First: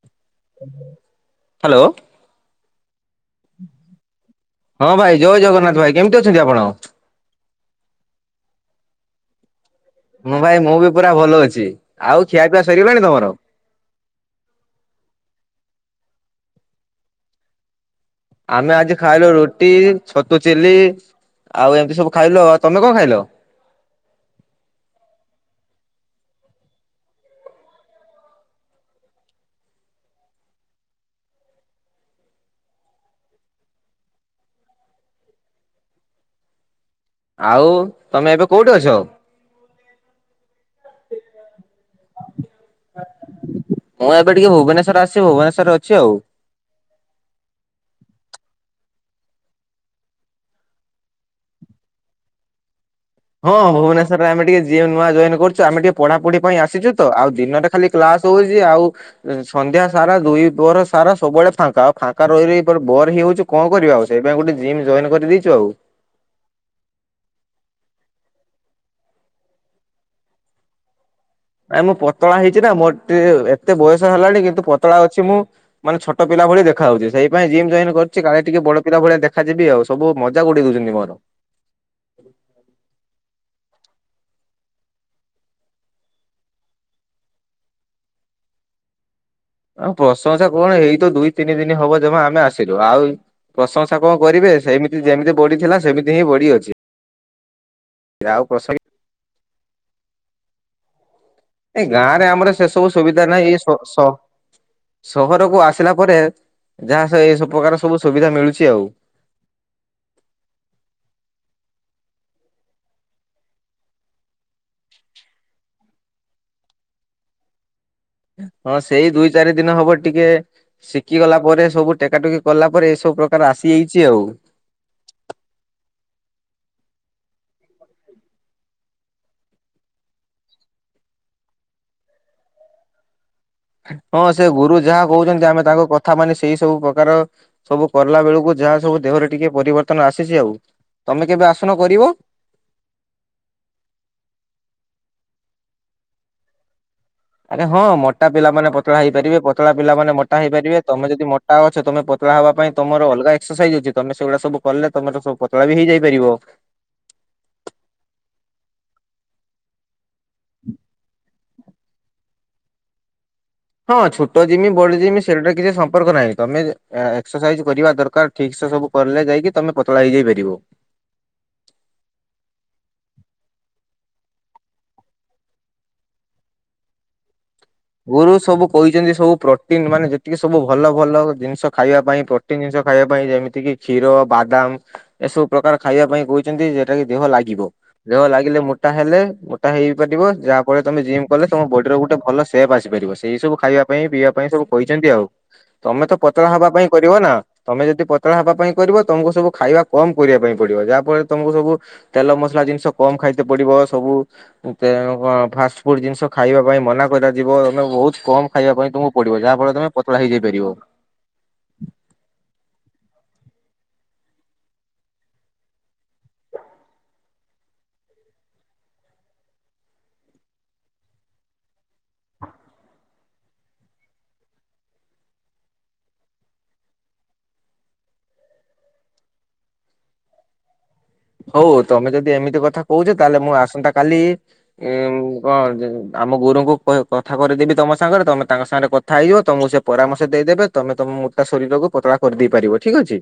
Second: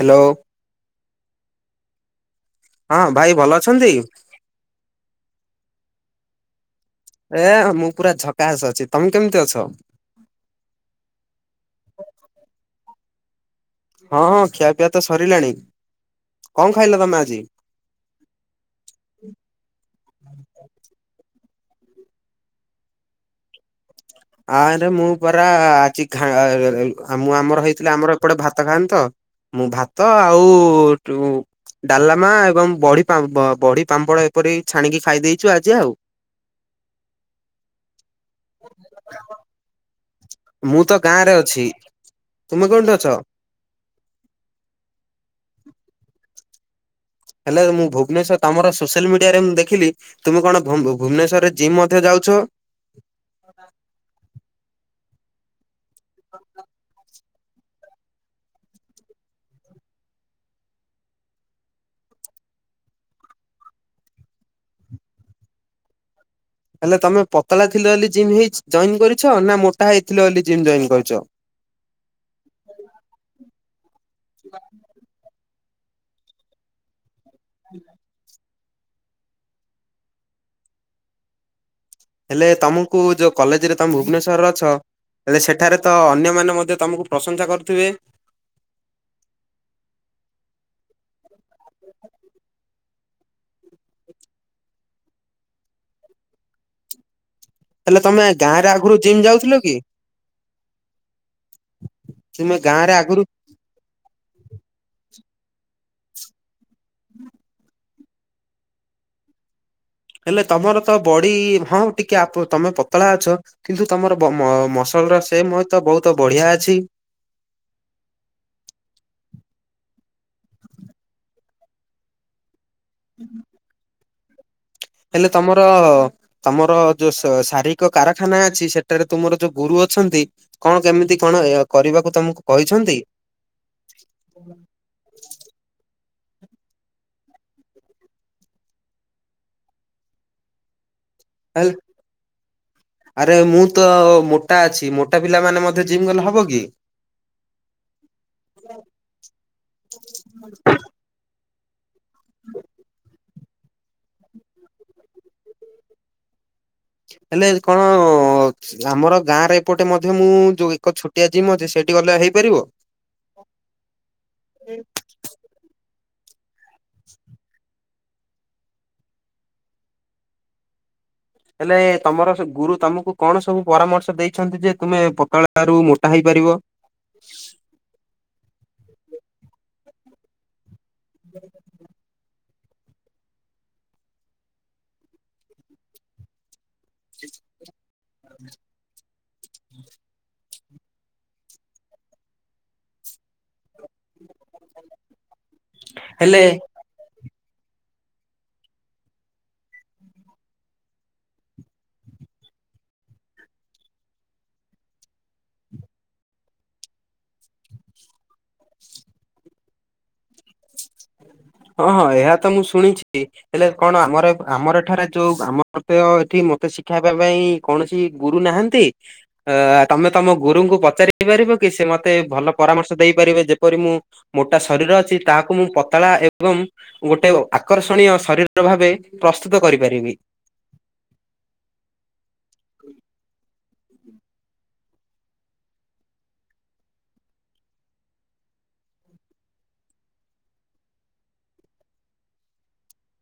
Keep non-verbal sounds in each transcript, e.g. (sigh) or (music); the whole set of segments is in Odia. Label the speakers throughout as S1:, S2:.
S1: ହ୍ୟାଲୋ।
S2: ହ୍ୟାଲୋ।
S1: ହଁ ଭାଇ ଭଲ ଅଛନ୍ତି?
S2: ହଁ ଭାଇ ଜୟ ଜଗନ୍ନାଥ ଭାଇ କେମିତି ଅଛନ୍ତି ଆପଣ?
S1: ଏ ମୁଁ ପୁରା ଝକାସ ଅଛି ତମେ କେମିତି ଅଛ?
S2: ମୁଁ ଭାଇ ମୁଁ ବି ପୁରା ଭଲ ଅଛି ଆଉ ଖିଆ ପିଆ ସରିଗଲାଣି ତମର?
S1: ହଁ ହଁ ଖିଆ ପିଆ ତ ସରିଲାଣି କଣ ଖାଇଲ ତମେ ଆଜି?
S2: ଆମେ ଆଜି ଖାଇଲୁ ରୁଟି ଛତୁ ଚିଲି ଆଉ ଏମିତି ସବୁ ଖାଇଲ ତମେ କଣ ଖାଇଲ?
S1: ଆରେ ମୁଁ ପରା ଆଜି ଖା ଏ ମୁଁ ଆମର ହେଇଥିଲା ଆମର ଏପଟେ ଭାତ ଖାଆନ୍ତି ତ। ମୁଁ ଭାତ ଆଉ ଟୁ ଡ଼ାଲମା ଏବଂ ବଡ଼ି ପାମ୍ପ ବ ବଡି ପାମ୍ପଡ଼ ଏପରି ଛାଣିକି ଖାଇ ଦେଇେଇଛୁ ଆଜି ଆଉ।
S2: ଆଉ ତମେ ଏବେ କୋଉଠି ଅଛ?
S1: ମୁଁ ତ ଗାଁ ରେ ଅଛି ତୁମେ କୋଉଁଠି ଅଛ?
S2: ମୁଁ ଏବେ ଟିକେ ଭୁବନେଶ୍ୱର ଆସିିଛି ଭୁବନେଶ୍ୱରରେ ଅଛି ଆଉ।
S1: ହେଲେ ମୁଁ ଭୁବନେଶ୍ୱର ତମର ସୋସିଆଲ ମିଡ଼ିଆରେ ମୁଁ ଦେଖିଲି ତୁମେ କଣ ଭୁ ଭୁବନେଶ୍ଵରରେ ଜିମ୍ ମଧ୍ୟ ଯାଉଛ।
S2: ହଁ ଭୁବନେଶ୍ୱରରେ ଆମେ ଟିକେ ଯିମ୍ ନୂଆ ଜଏନ୍ କରୁଛୁ ଆମେ ଟିକେ ପଢ଼ା ପଢ଼ି ପାଇଁ ଆସିଛୁ ତ ଆଉ ଦିନରେ ଖାଲି କ୍ଲାସ ହଉଛି ଆଉ ସନ୍ଧ୍ୟା ସାରା ଦୁଇ ପହର ସାରା ସବୁବେଳେ ଫାଙ୍କା ଫାଙ୍କା ରହି ରହି ବୋର୍ ହେଇଯାଉଚୁ। କଣ କରିବା ଆଉ ସେଇଥି ପାଇଁ ଗୋଟେ ଜିମ୍ ଜଏନ୍ କରିଦେଇଛୁ ଆଉ।
S1: ହେଲେ ତମେ ପତଳା ଥିଲ ବୋଲି ଜିମ୍ ହେଇ ଜଏନ କରିଛ? ନା ମୋଟା ହେଇଥିଲ ବୋଲି ଜିମ୍ ଜଏନ କରିଛ?
S2: ଆ ମୁଁ ପତଳା ହେଇଛି ନା ମୋର ଟୁ ଏତେ ବୟସ ହେଲାଣି କିନ୍ତୁ ପତଳା ଅଛି ମୁଁ ମାନେ ଛୋଟ ପିଲା ଭଳି ଦେଖା ଯାଉଛି ସେଇ ପାଇଁ ଜିମ୍ ଜଏନ୍ କରିଛି କାଳେ ଟିକେ ବଡ଼ ପିଲା ଭଳିଆ ଦେଖା ଯିବି ଆଉ। ସବୁ ମଜାକ ଉଡ଼େଇ ଦଉଛନ୍ତି ମୋର।
S1: ହେଲେ ତମକୁ ଯୋଉ କଲେଜ ରେ ତମ ଭୁବନେଶ୍ୱରରେ ଅଛ ହେଲେ ସେଠାରେ ତ ଅନ୍ୟମାନେ ମଧ୍ୟ ତମକୁ ପ୍ରଶଂସା କରୁଥିବେ।
S2: ଆ ପ୍ରଶଂସା କଣ ଏଇତ ଦୁଇ ତିନି ଦିନ ହବ ଜମା ଆମେ ଆସିଲୁ ଆଉ ପ୍ରଶଂସା କଣ କରିବେ ସେମିତି ଯେମିତି ବଡି ଥିଲା ସେମିତି ହିଁ ବଡି ଅଛି।
S1: ହେଲେ ତମେ
S2: ଆଉ
S1: ଗାଁ
S2: ପ୍ରଶ
S1: ରେ ଆଗରୁ ଜିମ୍ ଯାଉଥିଲ କି?
S2: ଏ ଗାଁ ରେ ଆମର
S1: ତୁମେ
S2: ସେ ସବୁ
S1: ଗାଁରେ ଆଗରୁ
S2: ସୁବିଧା ନାହିଁ ଏଇ ଶ୍ ସ ସହରକୁ ଆସିଲା ପରେ ଯାହା ସ ଏ ସବୁ ପ୍ରକାର ସବୁ ସୁବିଧା ମିଳୁଛି ଆଉ।
S1: ହେଲେ ତମର ତ ବଡି ହଁ ଟିକେ ଆପ୍ ତମେ ପତଳା ଅଛ। କିନ୍ତୁ ତମର ବ ମ ମସଲ ର ସେମ ହତ ବହୁତ ବଢିଆ ଅଛି।
S2: ହଁ ସେଇ ଦୁଇ ଚାରି ଦିନ ହବ ଟିକେ ଶିଖି ଗଲା ପରେ ସବୁ ଟେକା ଟେକି କଲା ପରେ ସବୁ ପ୍ରକାର ଆସିଯାଇଛି ଆଉ।
S1: ହେଲେ ତମର ତମର ଯୁ ଶୁ ଶାରୀରିକ କାରଖାନା ଅଛି ସେଠାରେ ତୁମର ଯୋଉ ଗୁରୁ ଅଛନ୍ତି କଣ କେମିତି କଣ ଏ କରିବାକୁ ତମକୁ କହିଛନ୍ତି?
S2: ହଁ ସେ ଗୁରୁ ଯାହା କହୁଛନ୍ତି ଆମେ ତାଙ୍କ କଥା ମାନେ ସେଇ ସବୁ ପ୍ରକାର ସବୁ କଲା ବେଳକୁ ଯାହା ସବୁ ଦେହରେ ଟିକେ ପରିବର୍ତ୍ତନ ଆସିଛି ଆଉ ତମେ କେବେ
S1: ହେଲେ
S2: ଆସୁନ କରିବ।
S1: ଆରେ ମୁଁ ତ ମୋଟା ଅଛି ମୋଟା ପିଲା ମାନେ ମଧ୍ୟ ଜିମ୍ ଗଲେ ହବ କି?
S2: ଆଜ୍ଞା ହଁ ମୋଟା ପିଲା ମାନେ ପତଳା ହେଇପାରିବେ ପତଳା ପିଲା ମାନେ ମୋଟ ହେଇପାରିବେ ତମେ ଯଦି ମୋ ମୋଟା ଅଛ ତମେ ପତଳା ହବା ପାଇଁ ତମର ଅଲଗା ଏକ୍ସରସାଇଜ ଅଛି ତମେ ସେଗୁଡା ସବୁ କଲେ ତମର ସବୁ ପତଳା ବି ହେଇଯାଇ ପାରିବ।
S1: ହେଲେ କଣ ଆମର ଗାଁରେ ଏପଟେ ମଧ୍ୟ ମୁଁ ଯୋଉ ଏକ ଛୋଟିଆ ଜିମ ଅଛି ସେଇଠି ଗଲେ ହେଇପାରିବ?
S2: ହଁ ଛୋଟ ଜିମି ବଡ ଜିମି ସେଇଟା କିଛି ସମ୍ପର୍କ ନାହିଁ ତମେ ଏକ୍ସରସାଇଜ କରିବା ଦରକାର। ଠିକ ସେ ସବୁ କଲେ ଯାଇକି ତମେ ପତଳା ହେଇଯାଇ ପାରିବ।
S1: ହେଲେ ତମର ଗୁରୁ ତମକୁ କଣ ସବୁ ପରାମର୍ଶ ଦେଇଛନ୍ତି ଯେ ତୁମେ ପତଳ ରୁ ମୋଟା ହେଇପାରିବ?
S2: ଗୁରୁ ସବୁ କହିଛନ୍ତି ସବୁ ପ୍ରୋଟିନ ମାନେ ଯେତିକି ସବୁ ଭଲ ଭଲ ଜିନିଷ ଖାଇବା ପାଇଁ ପ୍ରୋ ପ୍ରୋଟିନ ଜିନିଷ ଖାଇବା ପାଇଁ ଯେମିତି କି କ୍ଷୀର, ବାଦାମ ଏସବୁ ପ୍ରକାର ଖାଇବା ପାଇଁ କହୁଛନ୍ତି ଯେ ଟା ଦେହ ଲାଗିବ ଦେହ ଲାଗିଲେ ମୋଟା ହେଲେ ଟା ହେଇପାରିବ ଯାହାଫଳ ତମେ ଜିମ୍ କଲେ ତମ ବଡିର ଗୋଟେ ଭଲ ସେପ୍ ଆସିପାରିବ ସେଇ ସବୁ ଖାଇବା ପାଇଁ ପିଇବା ପାଇଁ ସବୁ କହିଛନ୍ତି ଆଉ ତମେ ତ
S1: ହେଲେ
S2: ପତଳା ହବା ପାଇଁ କରିବ ନା। ତମେ ଯଦି ପତଳା ହବା ପାଇଁ କରିବ ତମକୁ ସବୁ ଖାଇବା କମ କରିବା ପାଇଁ ପଡିବ ଯାହା ଫଳରେ ତମକୁ ସବୁ ତେଲ ମସଲା ଜିନିଷ କମ ଖାଇତେ ପଡିବ ସବୁ ତେଣୁ କଣ ଫାଷ୍ଟ ଫୁଡ ଜିନିଷ ଖାଇବା ପାଇଁ ମନା କରାଯିବ ତମେ ବହୁତ କମ ଖାଇବା ପାଇଁ ତମକୁ ପଡିବ ଯାହା ଫଳରେ ତମେ ପତଳା ହେଇଯାଇ ପାରିବ।
S1: ହଁ ହଁ ଏହା ତ ମୁଁ ଶୁଣିଛି। ହେଲେ କଣ ଆମର ଆମର ଏଠାରେ ଯୋଉ ଆମର ତ ଏଠି ମତେ ଶିକ୍ଷାଇବା ପାଇଁ କୌଣସି ଗୁରୁ ନାହାନ୍ତି ଅ ତମେ ତମ ଗୁରୁଙ୍କୁ ପଚାରି ପାରିବ କି ସେ ମ ମତେ ଭଲ ପରାମର୍ଶ ଦେଇପାରିବେ ଯେପରି ମୁଁ ମୋଟା ଶରୀର ଅଛି ତାହାକୁ ମୁଁ ପତଳା ଏ ଏବଂ ଗୋଟେ ଆକର୍ଷଣୀୟ ଶରୀର ଭାବେ ପ୍ରସ୍ତୁତ କରିପାରିବି।
S2: ହଉ ତମେ ଯଦି ଏମିତି କଥା କହୁଛ ତାହେଲେ ମୁଁ ଆସନ୍ତା କାଲି ଉଁ କଣ ଆମ ଗୁରୁଙ୍କୁ କଥା କରିଦେବି ତମ ସାଙ୍ଗରେ ତମେ ତାଙ୍କ ସାଙ୍ଗରେ କ କଥା ହେଇ ଯିବ ତମକୁ ସେ ପରାମର୍ଶ ଦେଇଦେବେ ତମେ ତମ ମୋଟା ଶରୀରକୁ ପତଳା କରିଦେଇ ପାରିବ ଠିକ ଅଛି।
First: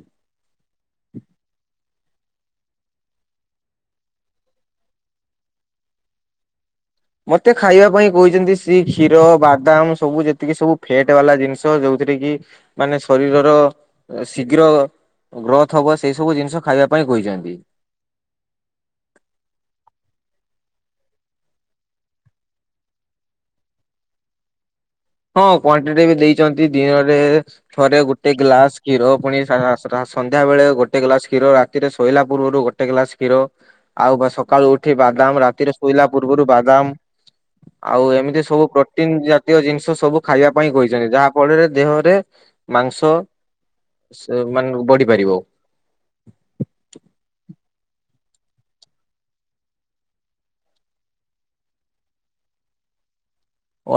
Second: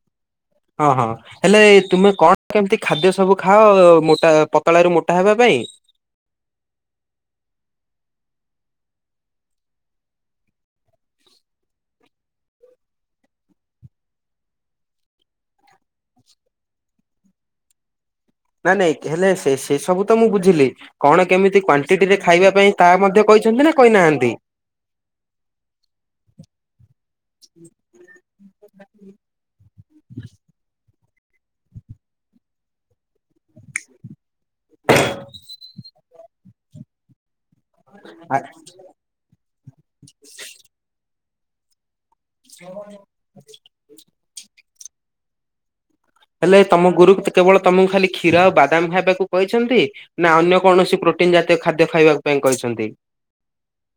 S1: ହଁ ହଁ। ହେଲେ ତୁମେ କଣ କେମିତି ଖାଦ୍ୟ ସବୁ ଖାଅ ମୋଟା ପତଳା ରୁ ମୋଟା ହେବା ପାଇଁ?
S2: ମତେ ଖାଇବା ପାଇଁ କହିଛନ୍ତି ସିଏ କ୍ଷୀର ବାଦାମ ସବୁ ଯେତିକି ସବୁ ଫେଟ ବାଲା ଜିନିଷ ଯୋଉଥିରେ କି ମାନେ ଶରୀରର ଶୀଘ୍ର ଗ୍ରୋଥ ହବ ସେଇ ସବୁ ଜିନିଷ ଖାଇବା ପାଇଁ କହିଛନ୍ତି।
S1: ନାଇଁ ନାଇଁ ହେଲେ ସେ ସେ ସବୁ ତ ମୁଁ ବୁଝିଲି। କଣ କେମିତି କ୍ଵାଣ୍ଟିଟି ରେ ଖାଇବା ପାଇଁ ତାହା ମଧ୍ୟ କହିଛନ୍ତି ନା କହିନାହାନ୍ତି?
S2: ହଁ କ୍ଵାଣ୍ଟିଟି ବି ଦେଇଛନ୍ତି ଦିନରେ ଥରେ ଗୋଟେ ଗ୍ଲାସ କ୍ଷୀର ପୁଣି ସନ୍ଧ୍ୟା ବେଳେ ଗୋଟେ ଗ୍ଲାସ କ୍ଷୀର ରାତିରେ ଶୋଇଲା ପୂର୍ବରୁ ଗୋ ଗୋଟେ ଗ୍ଲାସ କ୍ଷୀର ଆଉ ସକାଳୁ ଉଠି ବାଦାମ ରାତିରେ ଶୋଇଲା ପୂର୍ବରୁ ବାଦାମ ଆଉ
S1: ଆ
S2: ଏମିତି ସବୁ ପ୍ରୋଟିନ ଜାତୀୟ ଜିନିଷ ସବୁ ଖାଇବା ପାଇଁ କହିଛନ୍ତି ଯାହା ଫଳରେ ଦେହରେ ମାଂସ ମାନେ ବଢି ପାରିବ।
S1: ହେଲେ ତମ ଗୁରୁ କେବଳ ତମକୁ ଖାଲି କ୍ଷୀର ଆଉ ବାଦାମ ଖାଇବାକୁ କହିଛନ୍ତି। ନା ଅନ୍ୟ କୌଣସି ପ୍ରୋଟିନ ଜାତୀୟ ଖାଦ୍ୟ ଖାଇବା ପାଇଁ କହିଛନ୍ତି।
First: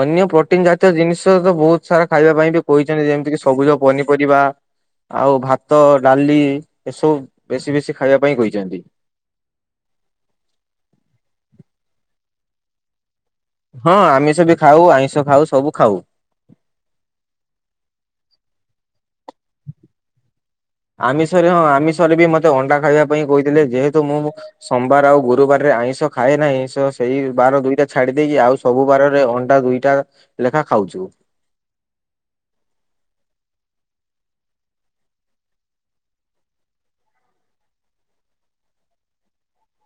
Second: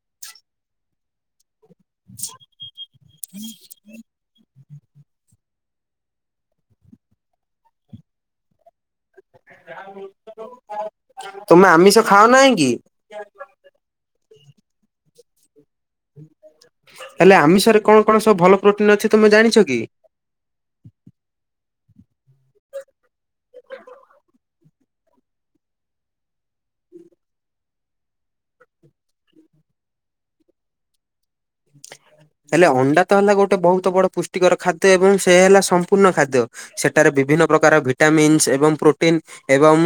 S2: ଅନ୍ୟ ପ୍ରୋଟିନ ଜାତୀୟ ଜିନିଷ ତ ବହୁତ ସାରା ଖାଇବା ପାଇଁ ବି କହିଛନ୍ତି ଯେମିତିକ ସବୁଜ ପନିପରିବା ଆଉ ଭାତ ଡାଲି ଏସବୁ ବେଶୀ ବେଶୀ ଖାଇବା ପାଇଁ କହିଛନ୍ତି।
S1: ତମେ ଆମିଷ ଖାଅ ନାହିଁ କି?
S2: ହଁ ଆମିଷ ବି ଖାଉ ଆଇଁଷ ଖାଉ ସବୁ ଖାଉ।
S1: ହେଲେ ଆମିଷରେ କଣ କଣ ସବୁ ଭଲ ପ୍ରୋଟିନ ଅଛି ତୁମେ ଜାଣିଛ କି?
S2: ଆମିଷରେ ହଁ ଆମିଷରେ ବି ମତେ ଅଣ୍ଡା ଖାଇବା ପାଇଁ କହିଥିଲେ ଯେହେତୁ ମୁଁ ସୋମବାର ଆଉ ଗୁରୁବାରରେ ଆଇଁଷ ଖାଏ ନାହିଁ ସେଇ ବାର ଦିଇଟା ଛାଡି ଦେଇକି ଆଉ ସବୁ ବାରରେ ଅଣ୍ଡା ଦୁଇଟା ଲେଖା ଖାଉଛୁ।
S1: ହେଲେ ଅଣ୍ଡା ତ ହେଲା ଗୋଟେ ବହୁତ ବଡ ପୁଷ୍ଟିକର ଖାଦ୍ୟ ଏବଂ ସେ ହେଲା ସମ୍ପୂର୍ଣ୍ଣ ଖାଦ୍ୟ। ସେଠାରେ ବିଭିନ୍ନ ପ୍ରକାର ଭିଟାମିନ୍ସ ଏବଂ ପ୍ରୋଟିନ ଏବଂ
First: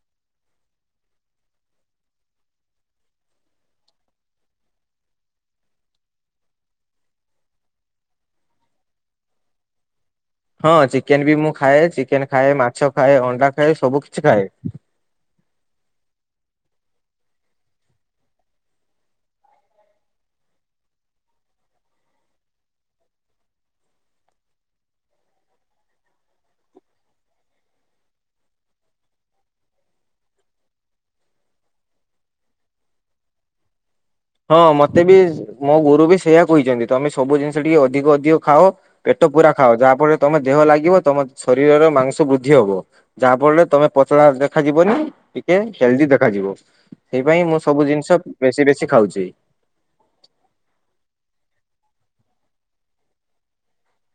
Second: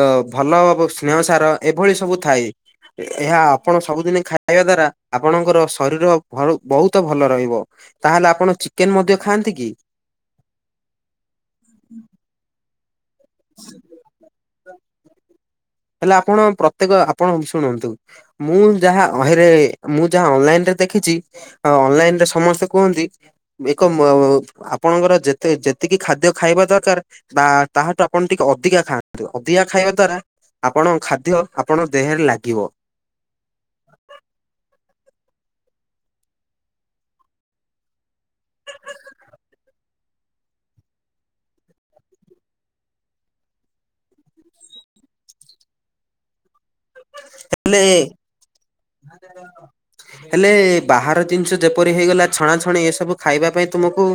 S1: ଅ ଭଲ ସ୍ନେହସାର ଏଭଳି ସବୁ ଥାଏ। ଏହା ଆପଣ ସବୁଦିନେ ଖାଇବା ଦ୍ଵାରା ଆପଣଙ୍କର ଶରୀର ଭ ବହୁତ ଭଲ ରହିବ। ତାହେଲେ ଆପଣ ଚିକେନ ମଧ୍ୟ ଖାଆନ୍ତି କି?
S2: ହଁ ଚିକେନ ବି ମୁଁ ଖାଏ ଚିକେନ ଖାଏ, ମାଛ ଖାଏ ଅଣ୍ଡା ଖାଏ, ସବୁ କିଛି ଖାଏ।
S1: ହେଲେ ଆପଣ ପ୍ରତ୍ୟେକ ଆପଣ ଶୁଣନ୍ତୁ। ମୁଁ ଯାହା ଅହିଁ ରେ ମୁଁ ଯାହା ଅନଲାଇ ରେ ଦେଖିଛି। ଆଉ ଅନଲାଇନରେ ସମସ୍ତେ କୁହନ୍ତି। ଏକ ଆପଣଙ୍କର ଯେତେ ଯେତିକି ଖାଦ୍ୟ ଖାଇବା ଦରକାର ବା ତାହାଠୁ ଆପଣ ଟିକେ ଅଧିକା ଖାଆନ୍ତୁ ଅଧିକା ଖାଇବା ଦ୍ଵାରା ଆପଣଙ୍କ ଖାଦ୍ୟ ଆପଣଙ୍କ ଦେହରେ ଲାଗିବ।
S2: ହଁ ମତେ ବି ମୋ ଗୁରୁ ବି ସେଇଆ କହିଛନ୍ତି ତମେ ସବୁ ଜିନିଷ ଟିକେ ଅଧିକ ଅଧିକ ଖାଅ। ପେଟପୁରା ଖାଅ ଯାହା ଫଳରେ ତମ ଦେହ ଲାଗିବ ତମ ଶରୀରର ମାଂସ ବୃଦ୍ଧି ହବ। ଯାହା ଫଳରେ ତମେ ପତଳା ଦେଖାଯିବନି ଟିକେ ହେଲଦି ଦେଖାଯିବ। ସେଇ ପାଇଁ ମୁଁ ସବୁ
S1: ହେଲେ
S2: ଜିନିଷ ବେଶୀ ବେଶୀ ଖାଉଛି।
S1: ହେଲେ ବାହାର ଜିନିଷ ଯେପରି ହେଇଗଲା ଛଣାଛଣି ଏସବୁ ଖାଇବା ପାଇଁ ତୁମକୁ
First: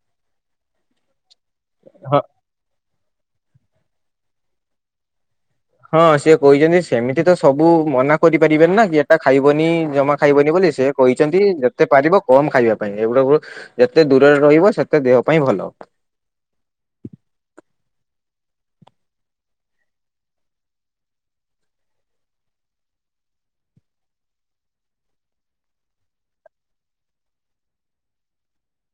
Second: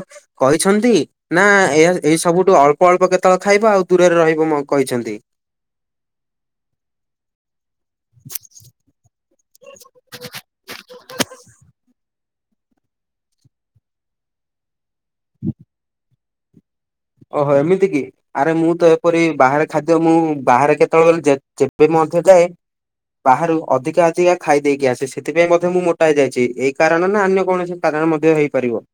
S1: କହିଛନ୍ତି? ନା ଏ
S2: ହଁ
S1: ଏଇ ସବୁଠୁ ଅଳ୍ପ ଅଳ୍ପ କେତେବେଳେ ଖାଇବ ଆଉ ଦୂରରେ ରହିବ ମ କହିଛନ୍ତି।
S2: ହଁ ସିଏ କହିଛନ୍ତି। ସେମିତି ତ ସବୁ ମନା କରିପାରିବେନି ନା କି ଏଟା ଖାଇବନି ଜମା ଖାଇବନି ବୋଲି ସେ କହିଛନ୍ତି ଯେତେ ପାରିବ। କମ ଖାଇବା ପାଇଁ ଏଗୁଡା ଯେତେ ଦୂରରେ ରହିବ ସେତେ ଦେହ ପାଇଁ ଭଲ।
S1: ଓହୋ ଏମିତି କି। ଆରେ ମୁଁ ତ ଏପରି ବାହାରେ ଖାଦ୍ୟ ମୁଁ ବାହାରେ କେତେବେଳେ ଯେ ଯେବେ ମଧ୍ୟ ଯାଏ। ବାହାରୁ ଅଧିକା ଅଧିକା ଖାଇ ଦେଇକି ଆସେ ସେଥିପାଇଁ ମଧ୍ୟ ମୁଁ ମୋଟା ହେଇଯାଇଛି ଏଇ କାରଣ ନା ଅନ୍ୟ କୌଣସି କାରଣ ମଧ୍ୟ ହେଇପାରିବ।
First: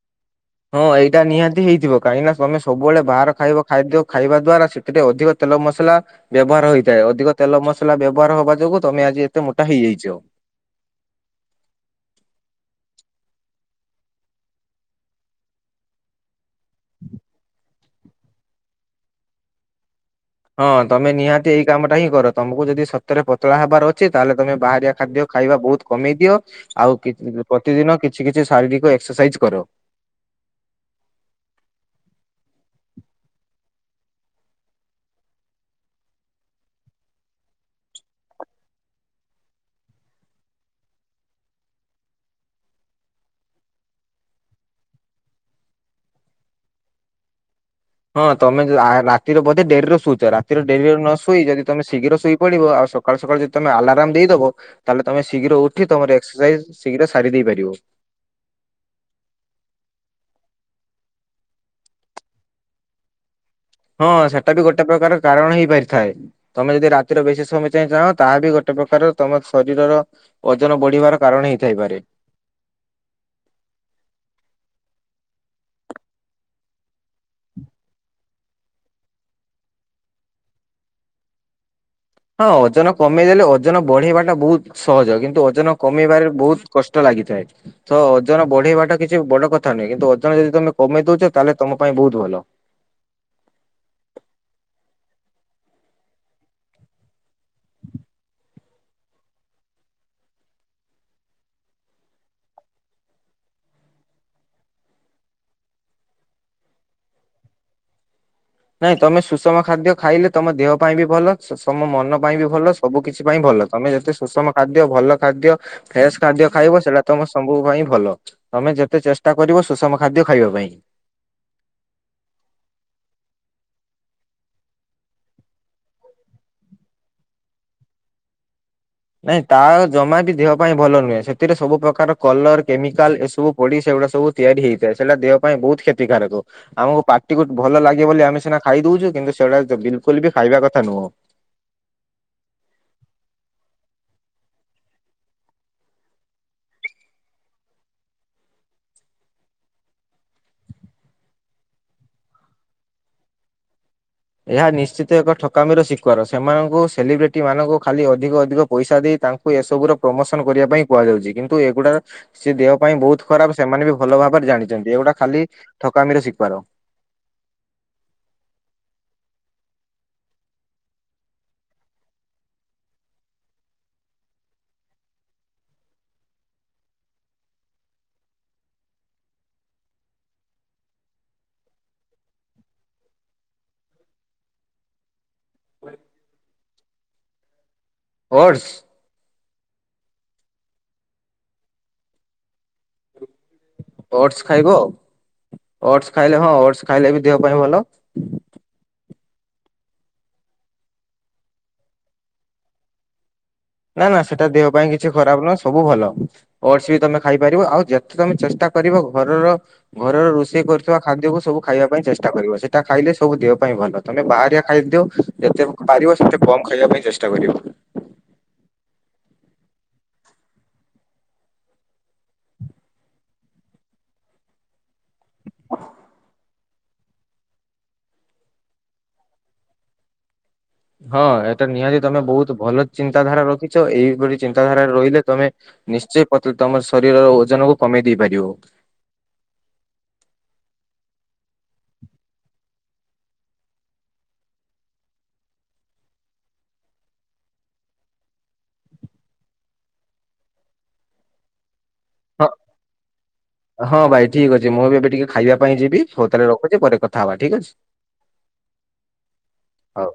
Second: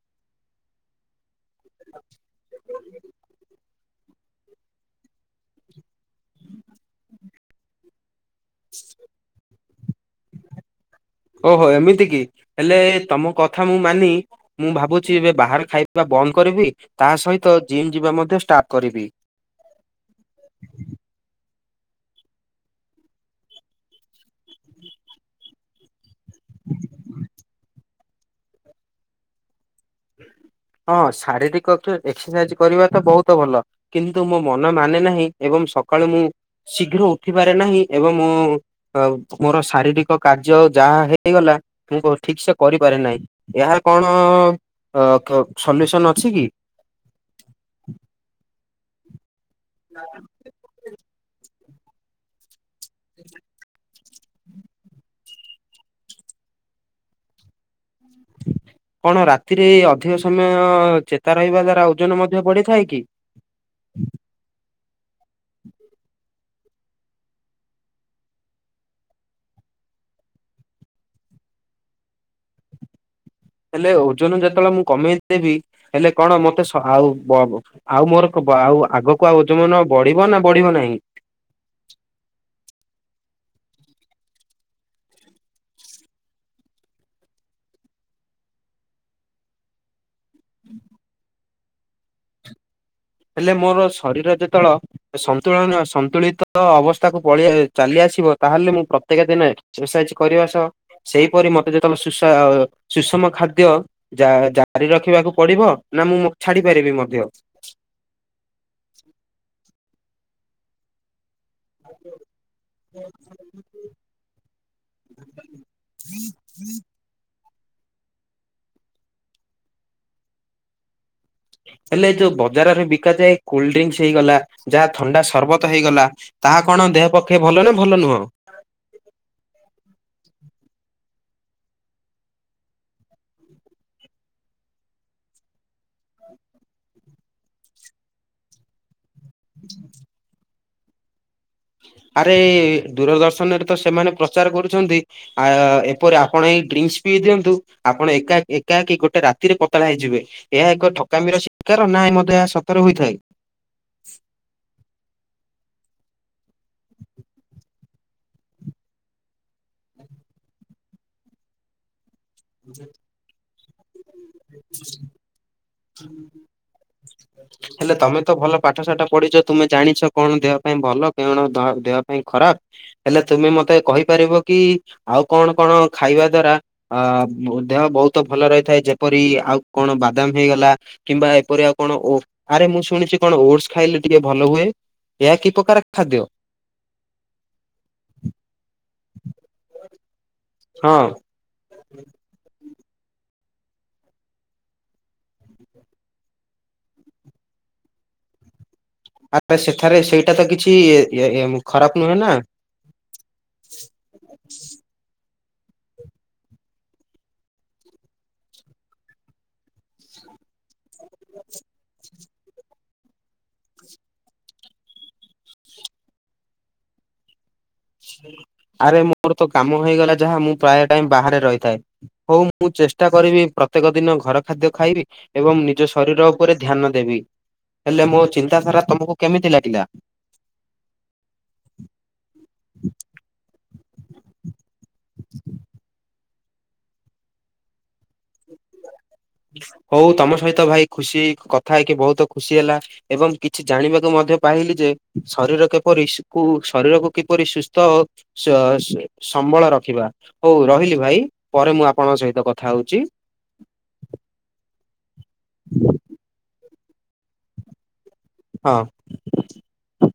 S2: ହଁ ଏଇଟା ନିହାତି ହେଇଥିବ କାହିଁକି ନା ତମେ ସବୁବେଳେ ବାହାର ଖାଇବା ଖାଦ୍ୟ ଖାଇବା ଦ୍ଵାରା ସେ ସେଠେ ଅଧିକ ତେଲ ମସଲା ବ୍ୟବହାର ହେଇଥାଏ। ଅଧିକ ତେଲ ମସଲା ବ୍ୟବହାର ହବା ଯୋଗୁ ତମେ ଆଜି ଏତେ ମୋଟା ହେଇଯାଇଛ।
S1: ଓହୋ, ଏମିତି କି ହେଲେ ତମ କଥା ମୁଁ ମାନି ମୁଁ ଭାବୁଛି ଏବେ ବାହାରେ ଖାଇବା ବନ୍ଦ କରିବି। ତା ସହିତ ଜିମ୍ ଯିବା ମଧ୍ୟ ଷ୍ଟାର୍ଟ କରିବି।
S2: ହଁ ତମେ ନିହାତି ଏଇ କାମଟା ହିଁ କର ତମକୁ ଯଦି ସତରେ ପତଳା ହବାର ଅଛି ତାହେଲେ ତମେ ବାହାରିଆ ଖାଦ୍ୟ ଖାଇବା ବହୁତ। କମେଇ ଦିଅ ଆଉ ପ୍ରତିଦିନ କିଛି କିଛି ଶାରୀରିକ ଏକ୍ସରସାଇଜ କର।
S1: ହଁ ଶାରୀରିକ ଏକ୍ସରସାଇଜ କରିବା ତ ବହୁତ ଭଲ। କିନ୍ତୁ ମୋ ମନ ମାନେ ନାହିଁ ଏବଂ ସକାଳୁ ମୁଁ ଶୀଘ୍ର ଉଠିପାରେ ନାହିଁ ଏବଂ ମୁଁ ଆଉ ମୋର ଶାରୀରିକ କାର୍ଯ୍ୟ ଯାହା ହେଇଗଲା ମୁଁ ଠିକ ସେ କରିପାରେ ନାହିଁ। ଏହାର କଣ ସଲ୍ୟୁସନ ଅଛି କି?
S2: ହଁ ତମେ ରାତିରେ ବୋଧେ ଡେରରେ ଶୁଛ? ଡେରିରେ ନ ଶୋଇ ଯଦି ତମେ ଶୀଘ୍ର ଶୋଇ ପଡିବ ଆଉ ସକାଳ ସକାଳୁ ଯଦି ତମେ ଆଲାରାମ ଦେଇଦବ। ତାହେଲେ ତମେ ଶୀଘ୍ର ଉଠି ତମର ଏକ୍ସରସାଇଜ ଶୀଘ୍ର ସାରି ଦେଇ ପାରିବ।
S1: କଣ ରାତିରେ ଅଧିକ ସମୟ ଚେତା ରହିବା ଦ୍ଵାରା ଓଜନ ମଧ୍ୟ ବଢିଥାଏ କି?
S2: ହଁ ସେଟା ବି ଗୋଟେ ପ୍ରକାର କାରଣ ହେଇପାରିଥାଏ। ତମେ ଯଦି ରାତିର ବେଶୀ ସମୟ ଯାଏଁ ଚାହଁ ତାହା ବି ଗୋଟେ ପ୍ରକାର ତମ ଶରୀରର ଓଜନ ବଢିବାର କାରଣ ହେଇଥାଇପାରେ।
S1: ହେଲେ ଓଜନ ଯେତେବେଳେ ମୁଁ କମେଇଦେବି ହେଲେ କଣ ମତେ ଆଉବ ଆଉ ମୋର ଆଉ ଆଗକୁ ଆଉ ଓଜମ ନ ବଢିବ ନା ବଢିବ ନାହିଁ?
S2: ହଁ ଓଜନ କମେଇଦେଲେ ଓଜନ ବଢେଇବା ଟା ବହୁତ ସହଜ କିନ୍ତୁ ଓଜନ କମେଇବାରେ ବହୁତ କଷ୍ଟ ଲାଗିଥାଏ। ତ ଓଜନ ବଢେଇବାଟା କିଛି ବଡ କଥା ନୁହେଁ। କିନ୍ତୁ ଓଜନ ଯଦି ତମେ କମେଇ ଦଉଛ ତାହେଲେ ତମ ପାଇଁ ବହୁତ ଭଲ।
S1: ହେଲେ ମୋର ଶରୀର ଯେତେବେଳ ସନ୍ତୁଳନ ସନ୍ତୁଳିତ ଅବସ୍ଥାକୁ ପଳ ଚାଲି ଆସିବ ତାହେଲେ ମୁଁ ପ୍ରତ୍ୟେକ ଦିନେ ଏକ୍ସରସାଇଜ଼ଏ କରିବା ସହ ସେଇପରି ମତେ ଯେତେ ସୁଷମ ଖାଦ୍ୟ ଯା ଜାରି ରଖିବାକୁ ପଡିବ ନା ମୁଁ ଛାଡି ପାରିବି ମଧ୍ୟ।
S2: ନାଇଁ ତମେ ସୁଷମ ଖାଦ୍ୟ ଖାଇଲେ ତମ ଦେହ ପାଇଁ ବି ଭଲ। ସୁଷମ ମନ ପାଇଁ ବି ଭଲ ସବୁ କିଛି ପାଇଁ ଭଲ ତମେ ଯେତେ ସୁଷମ ଖାଦ୍ୟ ଭଲ ଖାଦ୍ୟ ଫ୍ରେସ୍ ଖାଦ୍ୟ ଖାଇବ ସେଇଟା ତମ ସବୁ ପାଇଁ ଭଲ ତମେ ଯେତେ ଚେଷ୍ଟା କରିବ ସୁଷମ ଖାଦ୍ୟ ଖାଇବା ପାଇଁ
S1: ହେଲେ ଯୋଉ ବଜାରରେ ବିକ ଯାଏ କୋଲଡଡ୍ରିଙ୍କସ ହେଇଗଲା ଯାହା ଥଣ୍ଡା ସରବତ ହେଇଗଲା। ତାହା କଣ ଦେହ ପକ୍ଷେ ଭଲ ନା ଭଲ ନୁହଁ?
S2: ନାଇଁ ତା ଜମା ବି ଦେହ ପାଇଁ ଭଲ ନୁହେଁ ସେଥିରେ ସବୁ ପ୍ରକାର କଲର କେମିକାଲ ଏସବୁ ପଡି ସେଗୁଡା ସବୁ ତିଆରି ହେଇଥାଏ ସେଇଟା ଦେହ ପାଇଁ ବହୁତ କ୍ଷତିକାରକ ଆମକୁ ପାଟିକୁ ଭଲ ଲାଗେ ବୋଲି ଆମେ ସିନା ଖାଇଦଉଛୁ। କିନ୍ତୁ ସେଇଟା ବିଲକୁଲ ବି ଖାଇବା କଥା ନୁହଁ।
S1: ଆରେ ଦୂରଦର୍ଶନ ରେ ତ ସେମାନେ ପ୍ରଚାର କରୁଛନ୍ତି। ଆ ଏପରି ଆପଣ ଏଇ ଡ୍ରିଙ୍କସ ବିି ଦିଅନ୍ତୁ ଆପଣ ଏକା ଏକାକି ଗୋଟେ ରାତିରେ ପତଳା ହେଇଯିବେ। ଏହା ଏକ ଠକାମିର ଶିକାର ନା ମଧ୍ୟ ଏହା ସତର ହୋଇଥାଏ?
S2: ଏହା ନିଶ୍ଚିତ ଏକ ଠକାମିର ଶିକାର ସେମାନଙ୍କୁ ସେଲିବ୍ରିଟି ମାନଙ୍କୁ ଖାଲି ଅଧିକ ଅଧିକ ପଇସା ଦେଇ ତାଙ୍କୁ ଏସବୁ ର ପ୍ରମୋସନ କରିବା ପାଇଁ କୁହାଯାଉଛି କିନ୍ତୁ ଏଗୁଡା ସେ ଦେହ ପାଇଁ ବହୁତ ଖରାପ ସେମାନେ ବି ଭଲ ଭାବରେ ଜାଣିଛନ୍ତି ଏଗୁଡାକ ଖାଲି ଠକାମିର ଶିକାର।
S1: (unintelligible) ହେଲେ ତମେ ତ ଭଲ ପାଠ ସାାଠ ପଢିଛ ତୁମେ ଜାଣିଛ କଣ ଦେହ ପାଇଁ ଭଲ କଣ ଦେହ ପାଇଁ ଖରାପ। ହେଲେ ତୁମେ ମତେ କହିପାରିବ କି ଆଉ କଣ କଣ ଖାଇବା ଦ୍ଵାରା ଆ ଦେହ ବହୁତ ଭଲ ରହିଥାଏ ଯେପରି ଆଉ କଣ ବାଦାମ ହେଇଗଲା କିମ୍ବା ଏପରି ଆଉ କଣ ଓ ଆରେ ମୁଁ ଶୁଣିଛି କଣ ଓଟସ ଖାଇଲେ ଟିକେ ଭଲ ହୁଏ। ଏହା କି ପ୍ରକାର ଖାଦ୍ୟ?
S2: ଓଟସ
S1: ହଁ।
S2: ଓଟସ ଖାଇବ ଓଟ୍ସ ଖାଇଲେ ହଁ ଓଟ୍ସ ଖାଇଲେ ବି ଦେହ ପାଇଁ ଭଲ
S1: ଆ (inaudible) ସେଠାରେ ସେଇଟା ତ କିଛି ଖରାପ ନୁହେଁ ନା।
S2: ନା ନା ସେଟା ଦେହ ପାଇଁ କିଛି ଖରାପ ନୁହଁ ସବୁ ଭଲ। ଓଟସ ବି ତମେ ଖାଇପାରିବ ଆଉ ଯେତେ ତମେ ଚେଷ୍ଟା କରିବ ଘରର ଘରର ରୋଷେଇ କରୁଥିବା ଖାଦ୍ୟକୁ ସବୁ ଖାଇବା ପାଇଁ ଚେଷ୍ଟା କରିବ ସେଟା ଖାଇଲେ ସବୁ ଦେହ ପାଇଁ ଭଲ। ତମେ ବାହାରିଆ ଖାଦ୍ୟ ଯେତେ ପାରିବ ସେତେ କମ ଖାଇବା ପାଇଁ ଚେଷ୍ଟା କରିବ।
S1: ଆରେ ମୋର ତ କାମ ହେଇଗଲା ଯାହା ମୁଁ ପ୍ରାୟ ଟାଇମ ବାହାରେ ରହିଥାଏ। ହଉ ମୁଁ ଚେଷ୍ଟା କରିବି ପ୍ରତ୍ୟେକ ଦିନ ଘର ଖାଦ୍ୟ ଖାଇବି ଏବଂ ନିଜ ଶରୀର ଉପରେ ଧ୍ୟାନ ଦେବି ହେଲେ ମୋ ଚିନ୍ତାଧାରା ତମକୁ କେମିତି ଲାଗିଲା?
S2: ହଁ ଏଟା ନିହାତି ତମେ ବହୁତ ଭଲ ଚିନ୍ତାଧାରା ରଖିଛ ଏଇଭଳି ଚିନ୍ତାଧାରା ରହିଲେ ତମେ ନିଶ୍ଚୟ ତମ ଶରୀରର ଓଜନ କୁ କମେଇ ଦେଇ ପାରିବ।
S1: ହଉ ତମ ସହିତ ଭାଇ ଖୁସି କଥା ହେଇକି ବହୁତ ଖୁସି ହେଲା ଏବଂ କିଛି ଜାଣିବାକୁ ମଧ୍ୟ ପାଇଲି ଯେ ଶରୀର କିପରି କୁ ଶରୀରକୁ କିପରି ସୁସ୍ଥ ସ-ସମ୍ବଳ ରଖିବା ହଉ ରହିଲି ଭାଇ ପରେ ମୁଁ ଆପଣଙ୍କ ସହିତ
S2: ହଁ
S1: କଥା ହଉଛି।
S2: ହଁ ଭାଇ ଠିକ ଅଛି ମୁଁ ବି ଏବେ ଟିକେ ଖାଇବା ପାଇଁ ଯିବି ହଉ ତାହେଲେ ରଖୁଛି ପରେ କଥା ହବା ଠିକ୍ ଅଛି।
S1: ହଁ।
S2: ହଉ।